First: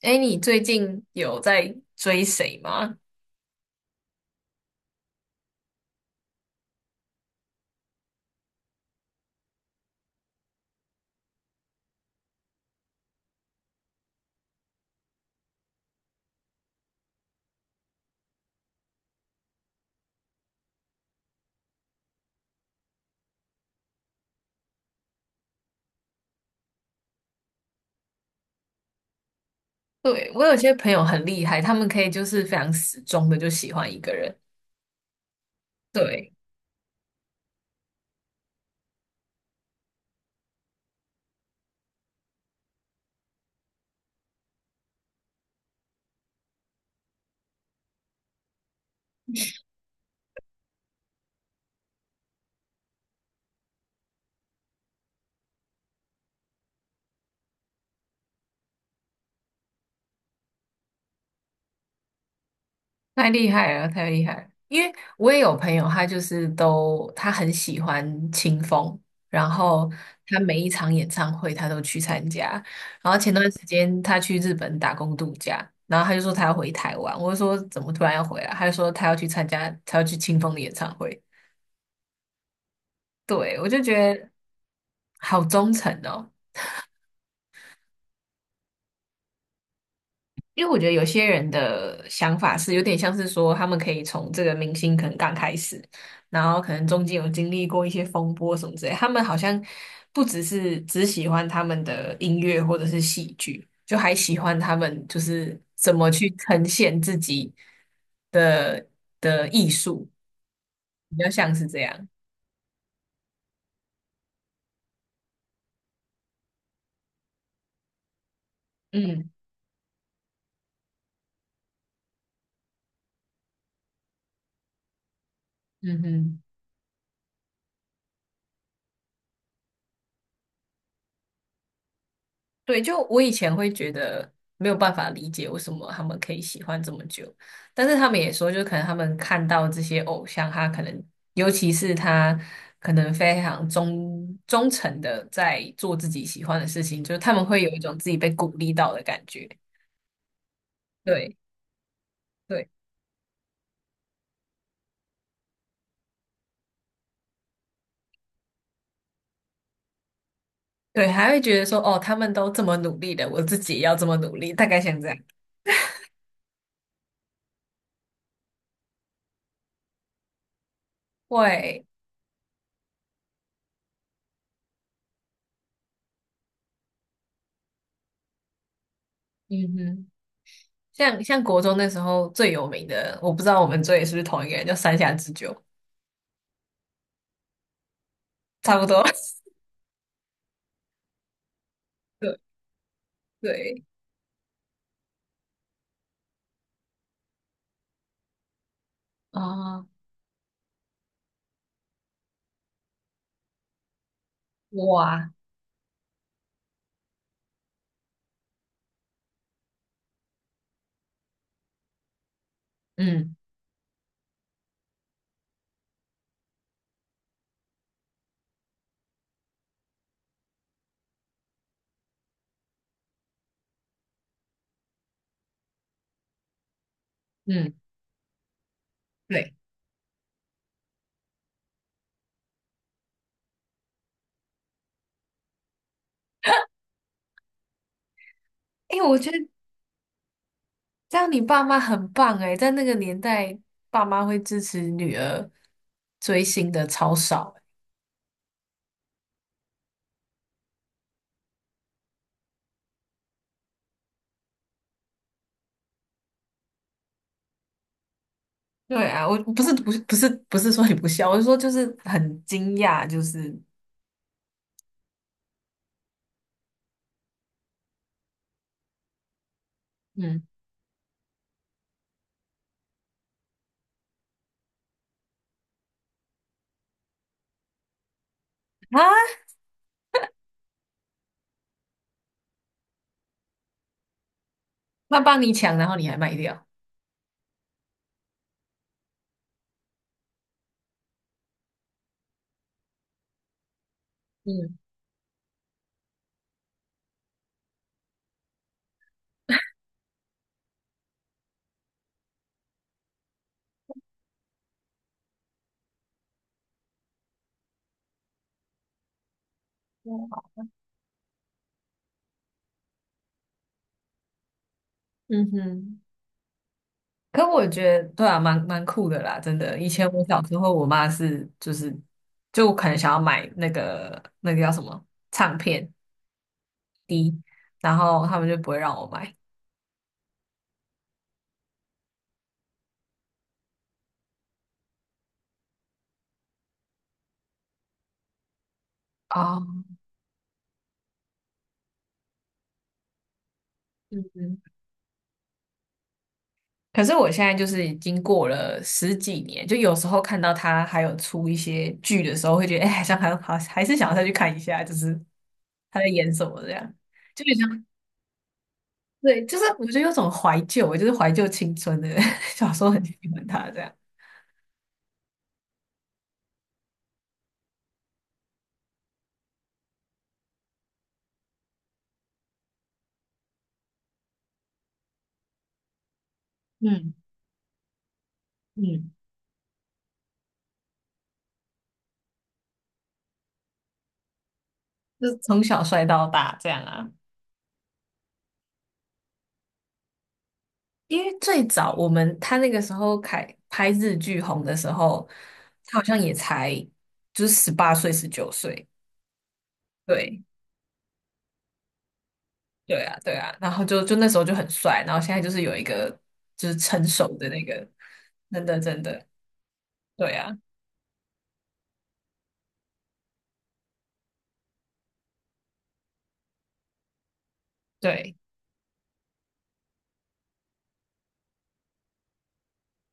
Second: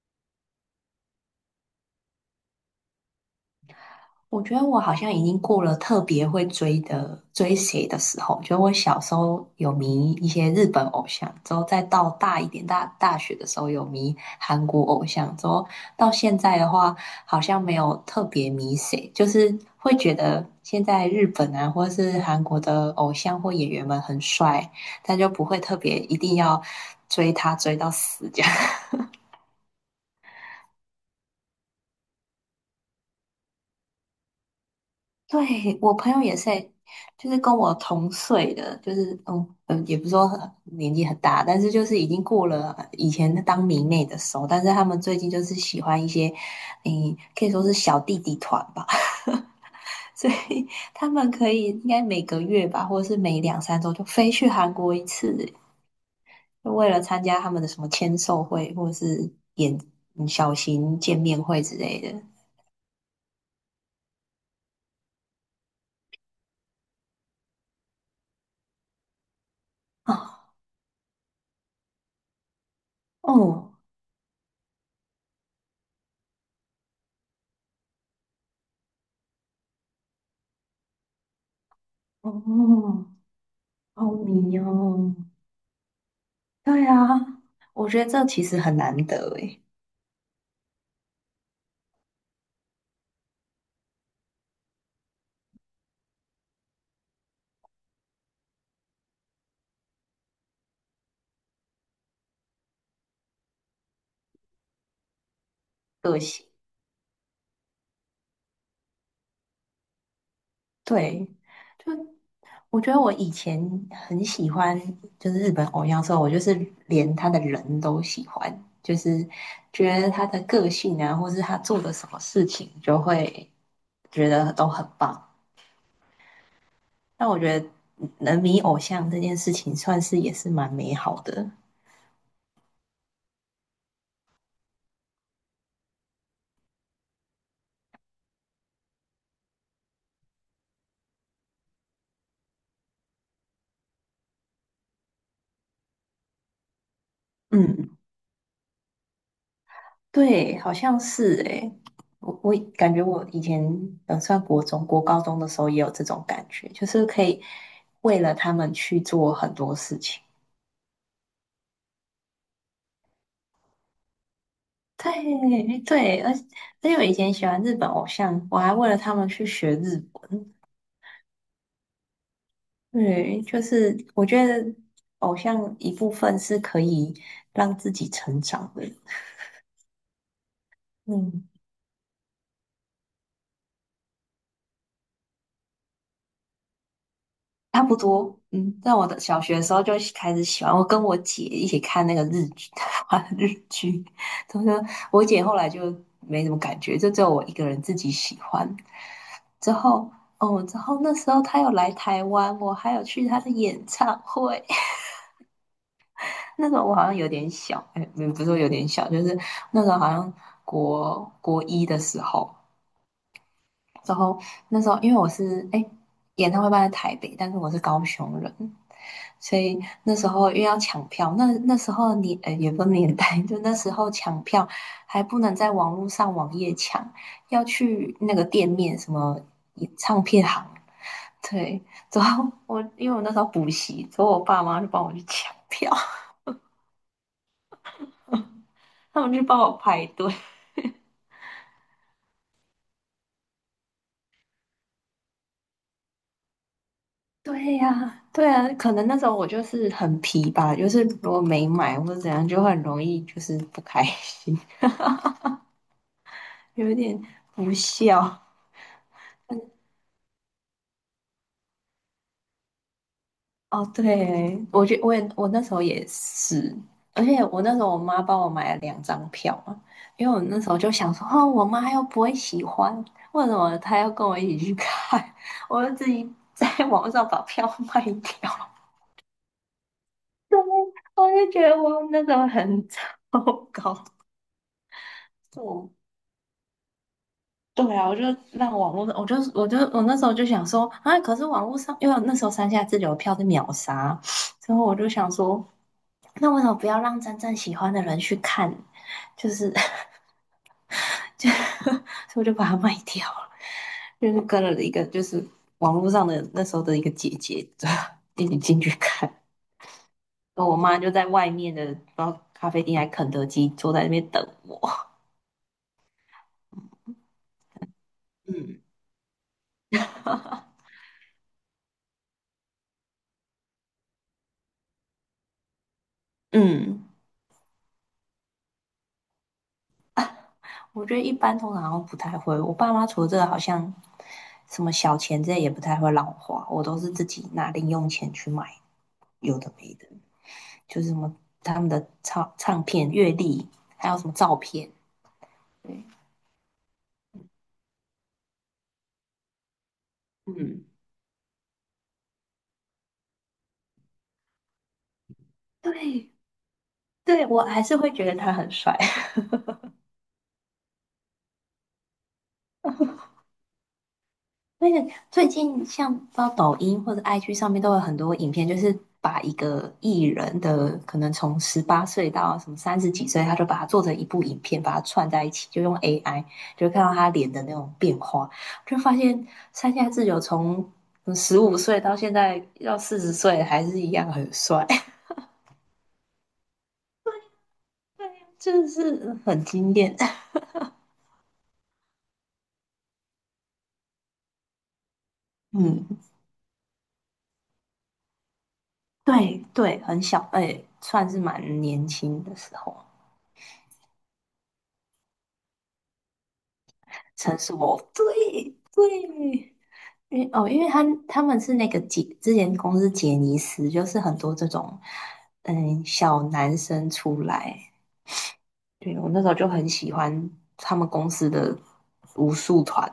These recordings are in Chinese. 哎，你最近有在追谁吗？我觉得我好像已经过了特别会追谁的时候。就我小时候有迷一些日本偶像，之后再到大一点大学的时候有迷韩国偶像，之后到现在的话，好像没有特别迷谁，就是会觉得现在日本啊或是韩国的偶像或演员们很帅，但就不会特别一定要追他追到死这样。对，我有些朋友很厉害，他们可以就是非常死忠的就喜欢一个人，对，我朋友对，也是欸，就是跟我同岁的，就是也不是说很年纪很大，但是就是已经过了以前当迷妹的时候，但是他们最近就是喜欢一些，可以说是小弟弟团吧，所以他们可以应该每个月吧，或者是每两三周就飞去韩国一次欸，就为了参加他们的什么签售会或者是演小型见面会之类的。太厉害了，太厉害了。因为我也有朋友，他就是都他很喜欢清风，然后他啊，每一场演唱会他都去参加。然后前段时哦间他去日本打工度假，然后他就说他要回台湾，我就说怎么突然要回来？他就说他要去参加，他要去清风的演唱会。哦，对，我就好觉得迷哦。好忠诚哦。对啊，我觉得这其实很难得诶。因为我觉得有些人的想法是有点像是说，他们可以从这个明星可能刚开始，然后可能中间有经历过一些风波什么之类，他们好像不只是只喜欢他们的音乐或者是戏剧，就还喜欢他们就是怎么个去性。呈现自己的的艺术，比对，较像是这就样。我觉得我以前很喜欢，就是日本偶像的时候，我就是连他的人都喜欢，就是嗯觉得他的个性啊，或是他做的什么事情，就会觉得都很棒。嗯哼。但我觉得能迷偶像这件事情，算是也是蛮美好的。对，就我以前会觉得没有办法理解为什么他们可以喜欢这么久，但是他们也说，就可能他们看到这些偶像，他可能尤其是他可能非常忠诚的在做自己喜欢的事情，就是他们会有一嗯种自己被鼓励到的感觉。对，好像对是诶，我对感觉我以前算国中、国高中的时候也有这种感觉，就是可以为了他们去做很多事情。对，还会觉得说，哦，他们都这么努力的，我自己也要这么努力，大概像这样。对对，而且我以前喜欢日本偶像，我还为了他们去学日文。会，对，就是我觉得偶像一部分是可以让自己成长的。嗯哼，像嗯，国中那时候最有名的，我不知道我们追的是不是同一个人，叫山下智久，差不多，差不在多。我的 小学的时候就开始喜欢，我跟我姐一起看那个对日剧，日对剧，她说我姐后来就没什么感觉，就只有我一个人自己喜欢。之哦，后，哦，之后那时候她有来台湾，我还有去她的演唱会。哇，那时候我好像有点小，哎，不是说有点小，就是那时候好像国一的时候，嗯然后那时候因为我是哎诶演唱会办在台北，但是我是高雄人，所以那时候因为要抢票，那时候也不是年代，就那时候抢票还不能在网络上网页抢，要嗯，去那个店面什么对，唱片行。对，之后因为我那时候补习，之后我爸妈就帮我去抢票，哎，我他觉们得去帮我排队。这样你爸妈很棒哎，在那个年代，爸妈会支持女儿追星的超少诶。对呀，对啊，可能那时候我就是很皮吧，就是如果没买或者怎样，就很容易就是不开心，有一点不孝。对啊，我不是说你不孝，我是说就是很惊讶，就是哦，对，我那时候也是，而且我那时候我妈帮我买了两张票嘛，因为我嗯那时候就想说，哦，我妈又不会喜欢，为什么她要跟我一起去看？我就自己在 网上把票卖掉。啊，对，我就觉得我那时候很 糟糕。那帮你 抢，然我后你还卖掉，对啊，我就让网络，我那时候就想说啊，可是网络上，因为那时候三下自由票是秒杀，嗯所以我就想说，那为什么不要让真正喜欢的人去看？就是 就 所以我就把它卖掉了，就是跟了一个就是网络上的那时候的一个姐姐，一起进去看，然后我妈就在外面的不知道咖啡店还肯德基坐在那边等我。嗯哼。可我觉得对啊，蛮嗯蛮酷的啦，真的。以前我小时候，我妈是就是就我可能想要买那个叫什么唱片，嗯。然后他们就不会让我买。我觉得一般通常好像不太会，我爸妈除了这个好像什么小钱这些也不太会让我花，我都是自己拿零用钱去买有的哦，没的，就是什么他们的唱片、阅历，还有嗯什么照嗯。片。对，可是我现在就是已经过了十几年，就有时候看到他嗯，还有出一些剧的时候，会觉得哎，好像还好，还是想要再去看一下，就是他在演对，什么这样，就对有我还像是会觉得他很帅。对，就是我觉得有种怀旧，就是怀旧青春的，小时候很喜欢他这样。那个最近像到抖音或者 IG 上面都有很多影片，就是把一个艺人的可能从18岁到什么30几岁，他就把它做成一部影片，把它串在一起，就用 AI 就看嗯到他脸的那种变化，就嗯。发现山下智久从15岁到现在要40岁还是一样很帅。就从小帅到大这样啊。对呀，真的是很惊艳。因为最早我们他那个时候开拍日剧红的时候，他好嗯，像也才就是18岁、19岁，对对，很对小，哎、算是蛮年轻的时候。对啊，对啊。然后就那时候就很帅，然后现在就是有一个就是成熟的城那市个，魔真对的真的，对，对因啊，为哦，因为他们是那个杰，之前公司杰尼斯，就是很多这种小男生出来，对对我那时候就很喜欢他们公司的武术团，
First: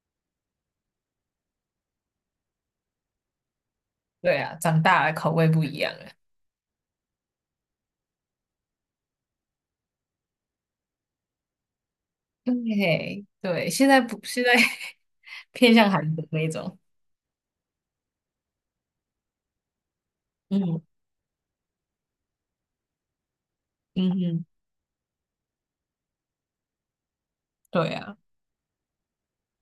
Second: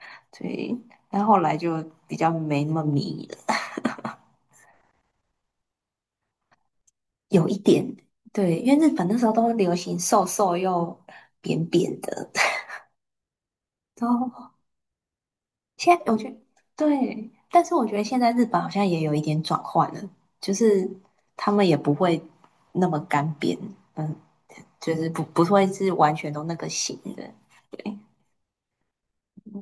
对，但后来就比较没那么迷了，对啊，长大了口味不一样了。有一点，对，因为日本那时候都流行瘦瘦又扁扁的，对对，现 在都不现在 偏向现在韩我国觉得那种，对，但是我觉得现在日本好像也有一点转换了，就嗯是他们也不会那么干瘪嗯嗯，嗯，就是不会是完全都那个型的。对对，啊。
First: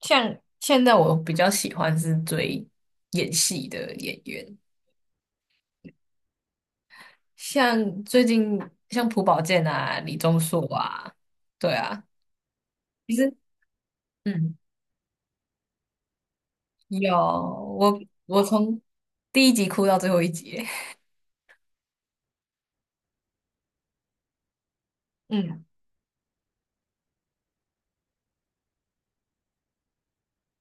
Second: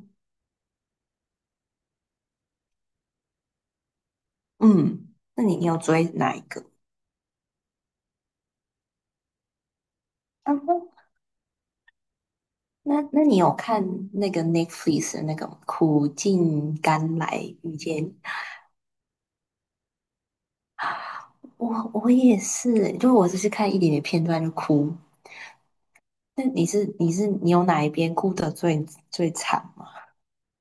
像现在我比较喜欢是追演戏的演员，嗯，那你有追哪一个？像最近像朴宝剑啊、李钟啊，硕啊，对啊，那其那实你有看那个 嗯，Netflix 的那个《苦尽有甘来遇我见你》我从第一集哭到最后一集，我也是，就我只是看一点点片段就哭。嗯，那你有哪一边哭得最惨吗？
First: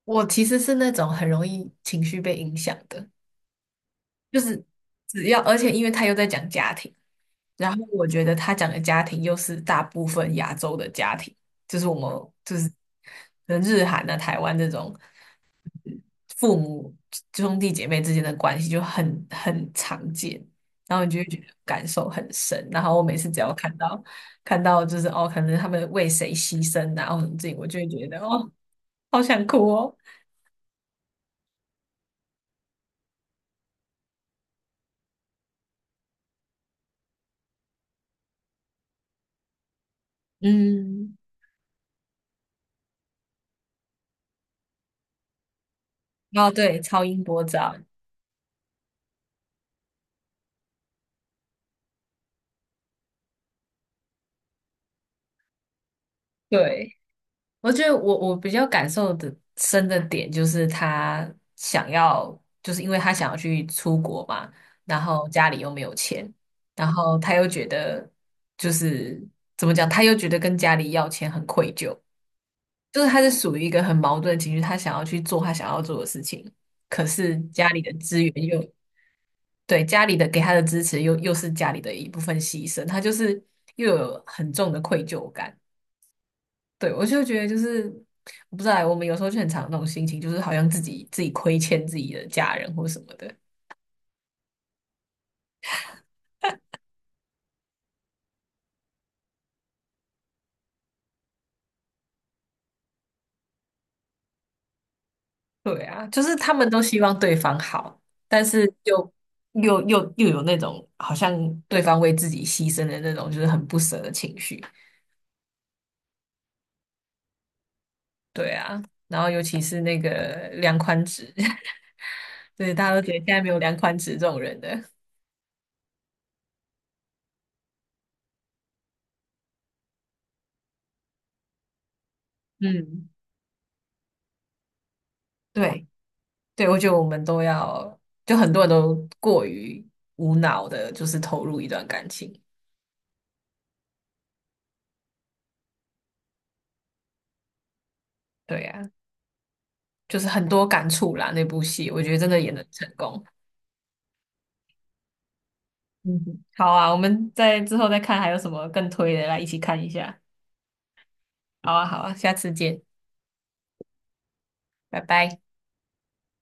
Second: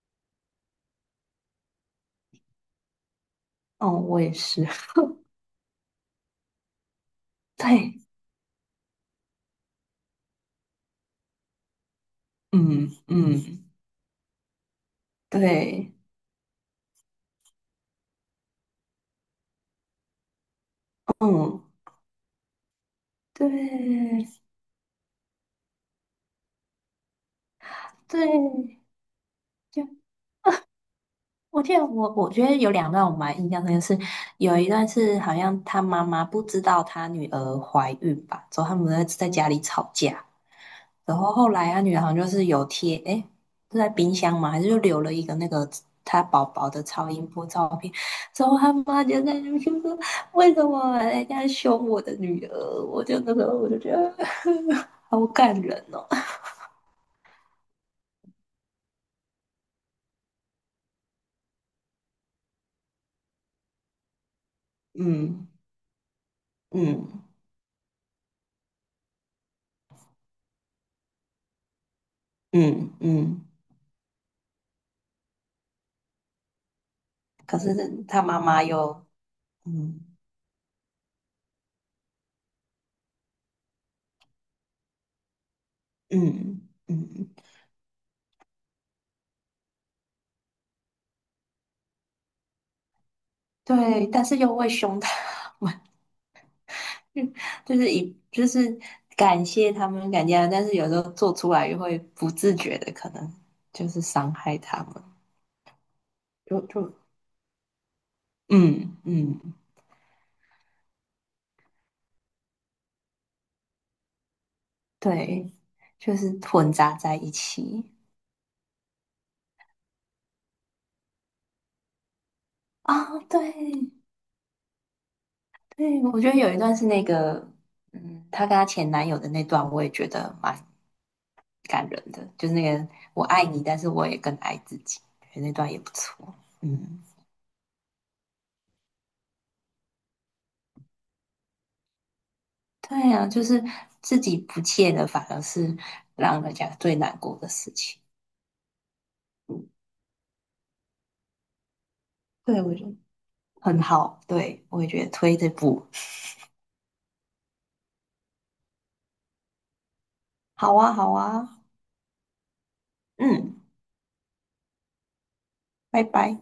我其实是那种很容易情绪被影响的，哦，我也就是是。只要而且因为他又在讲家庭，然后对，我觉得他讲的家庭又是大部分亚洲的家庭，就是我们就是嗯可能嗯，日韩啊、台湾这种。对，父母兄弟姐妹之间的关系就很常见，然后你就会觉得嗯感受很深。然后我每次只要看到对看到就是哦，可能他们为谁牺牲啊，或者这，我就会觉得哦，对，好想哭就哦。我记得我觉得有两段我蛮印象深刻是，有一段是好像他妈妈不知道他女儿怀孕吧，之后他们在家里吵架，嗯，然后后来他女儿好像就是有贴，诶，是在冰箱嘛，还是就留了一个那个他宝哦，宝对，的超超音音波波照照，片，之后他妈就在那边就说为什么人家凶我的女儿，我就那时候我就觉得 好感人哦。对。我觉得我比较感受的深的点就是他想要，就是因为他想要去出国嘛，然后嗯家里又没有钱，然后嗯他又觉得就是怎么讲，他又觉得跟家里要钱很愧疚，嗯就是他是嗯，属于一个很矛盾的情绪，他想要去做他想要做的事情，可是可家是里的资他源妈又妈又对嗯家里的给他的支持又是家里的一部分牺牲，他就是又有很重的愧疚感。嗯对，我就嗯，觉得就是，我不知道，我们有时候就很常有那种心情，就是好像自己亏欠自己的家人或什么的。对，但是又会凶他们，就是就是感谢他们感谢他们，但是有时候做出来又会不自觉的可能就是伤害他们，对啊，就是他就们都就希望对方好，但是嗯又嗯，又又又有那种好像对方为自己牺牲的那种，就是很不舍的情绪。对，就是混杂在一起对啊，然后尤其是那个梁宽直，对，大家都觉得啊，现在没对有梁宽直这种人的。对，我觉得有一段是那个，她跟她前男友的那段，我也觉得蛮感人的，就是那个嗯，我爱你，但是我也更爱自己，觉得那段也对不错。对，我觉得嗯，我们都要，就很多人都过于无脑的，就是投入一段感情。对啊，就是自己不切的，反而是让人家最难过的事情。对呀、就是很多感触啦。那部戏我觉得真的演得对，的我觉成得功。很好，对，我也觉得推这部。嗯哼，好啊，我们在之后再看还有什么更推的，来一起看一下。好啊，好啊，好啊，好啊，下次见，嗯，拜拜。拜拜。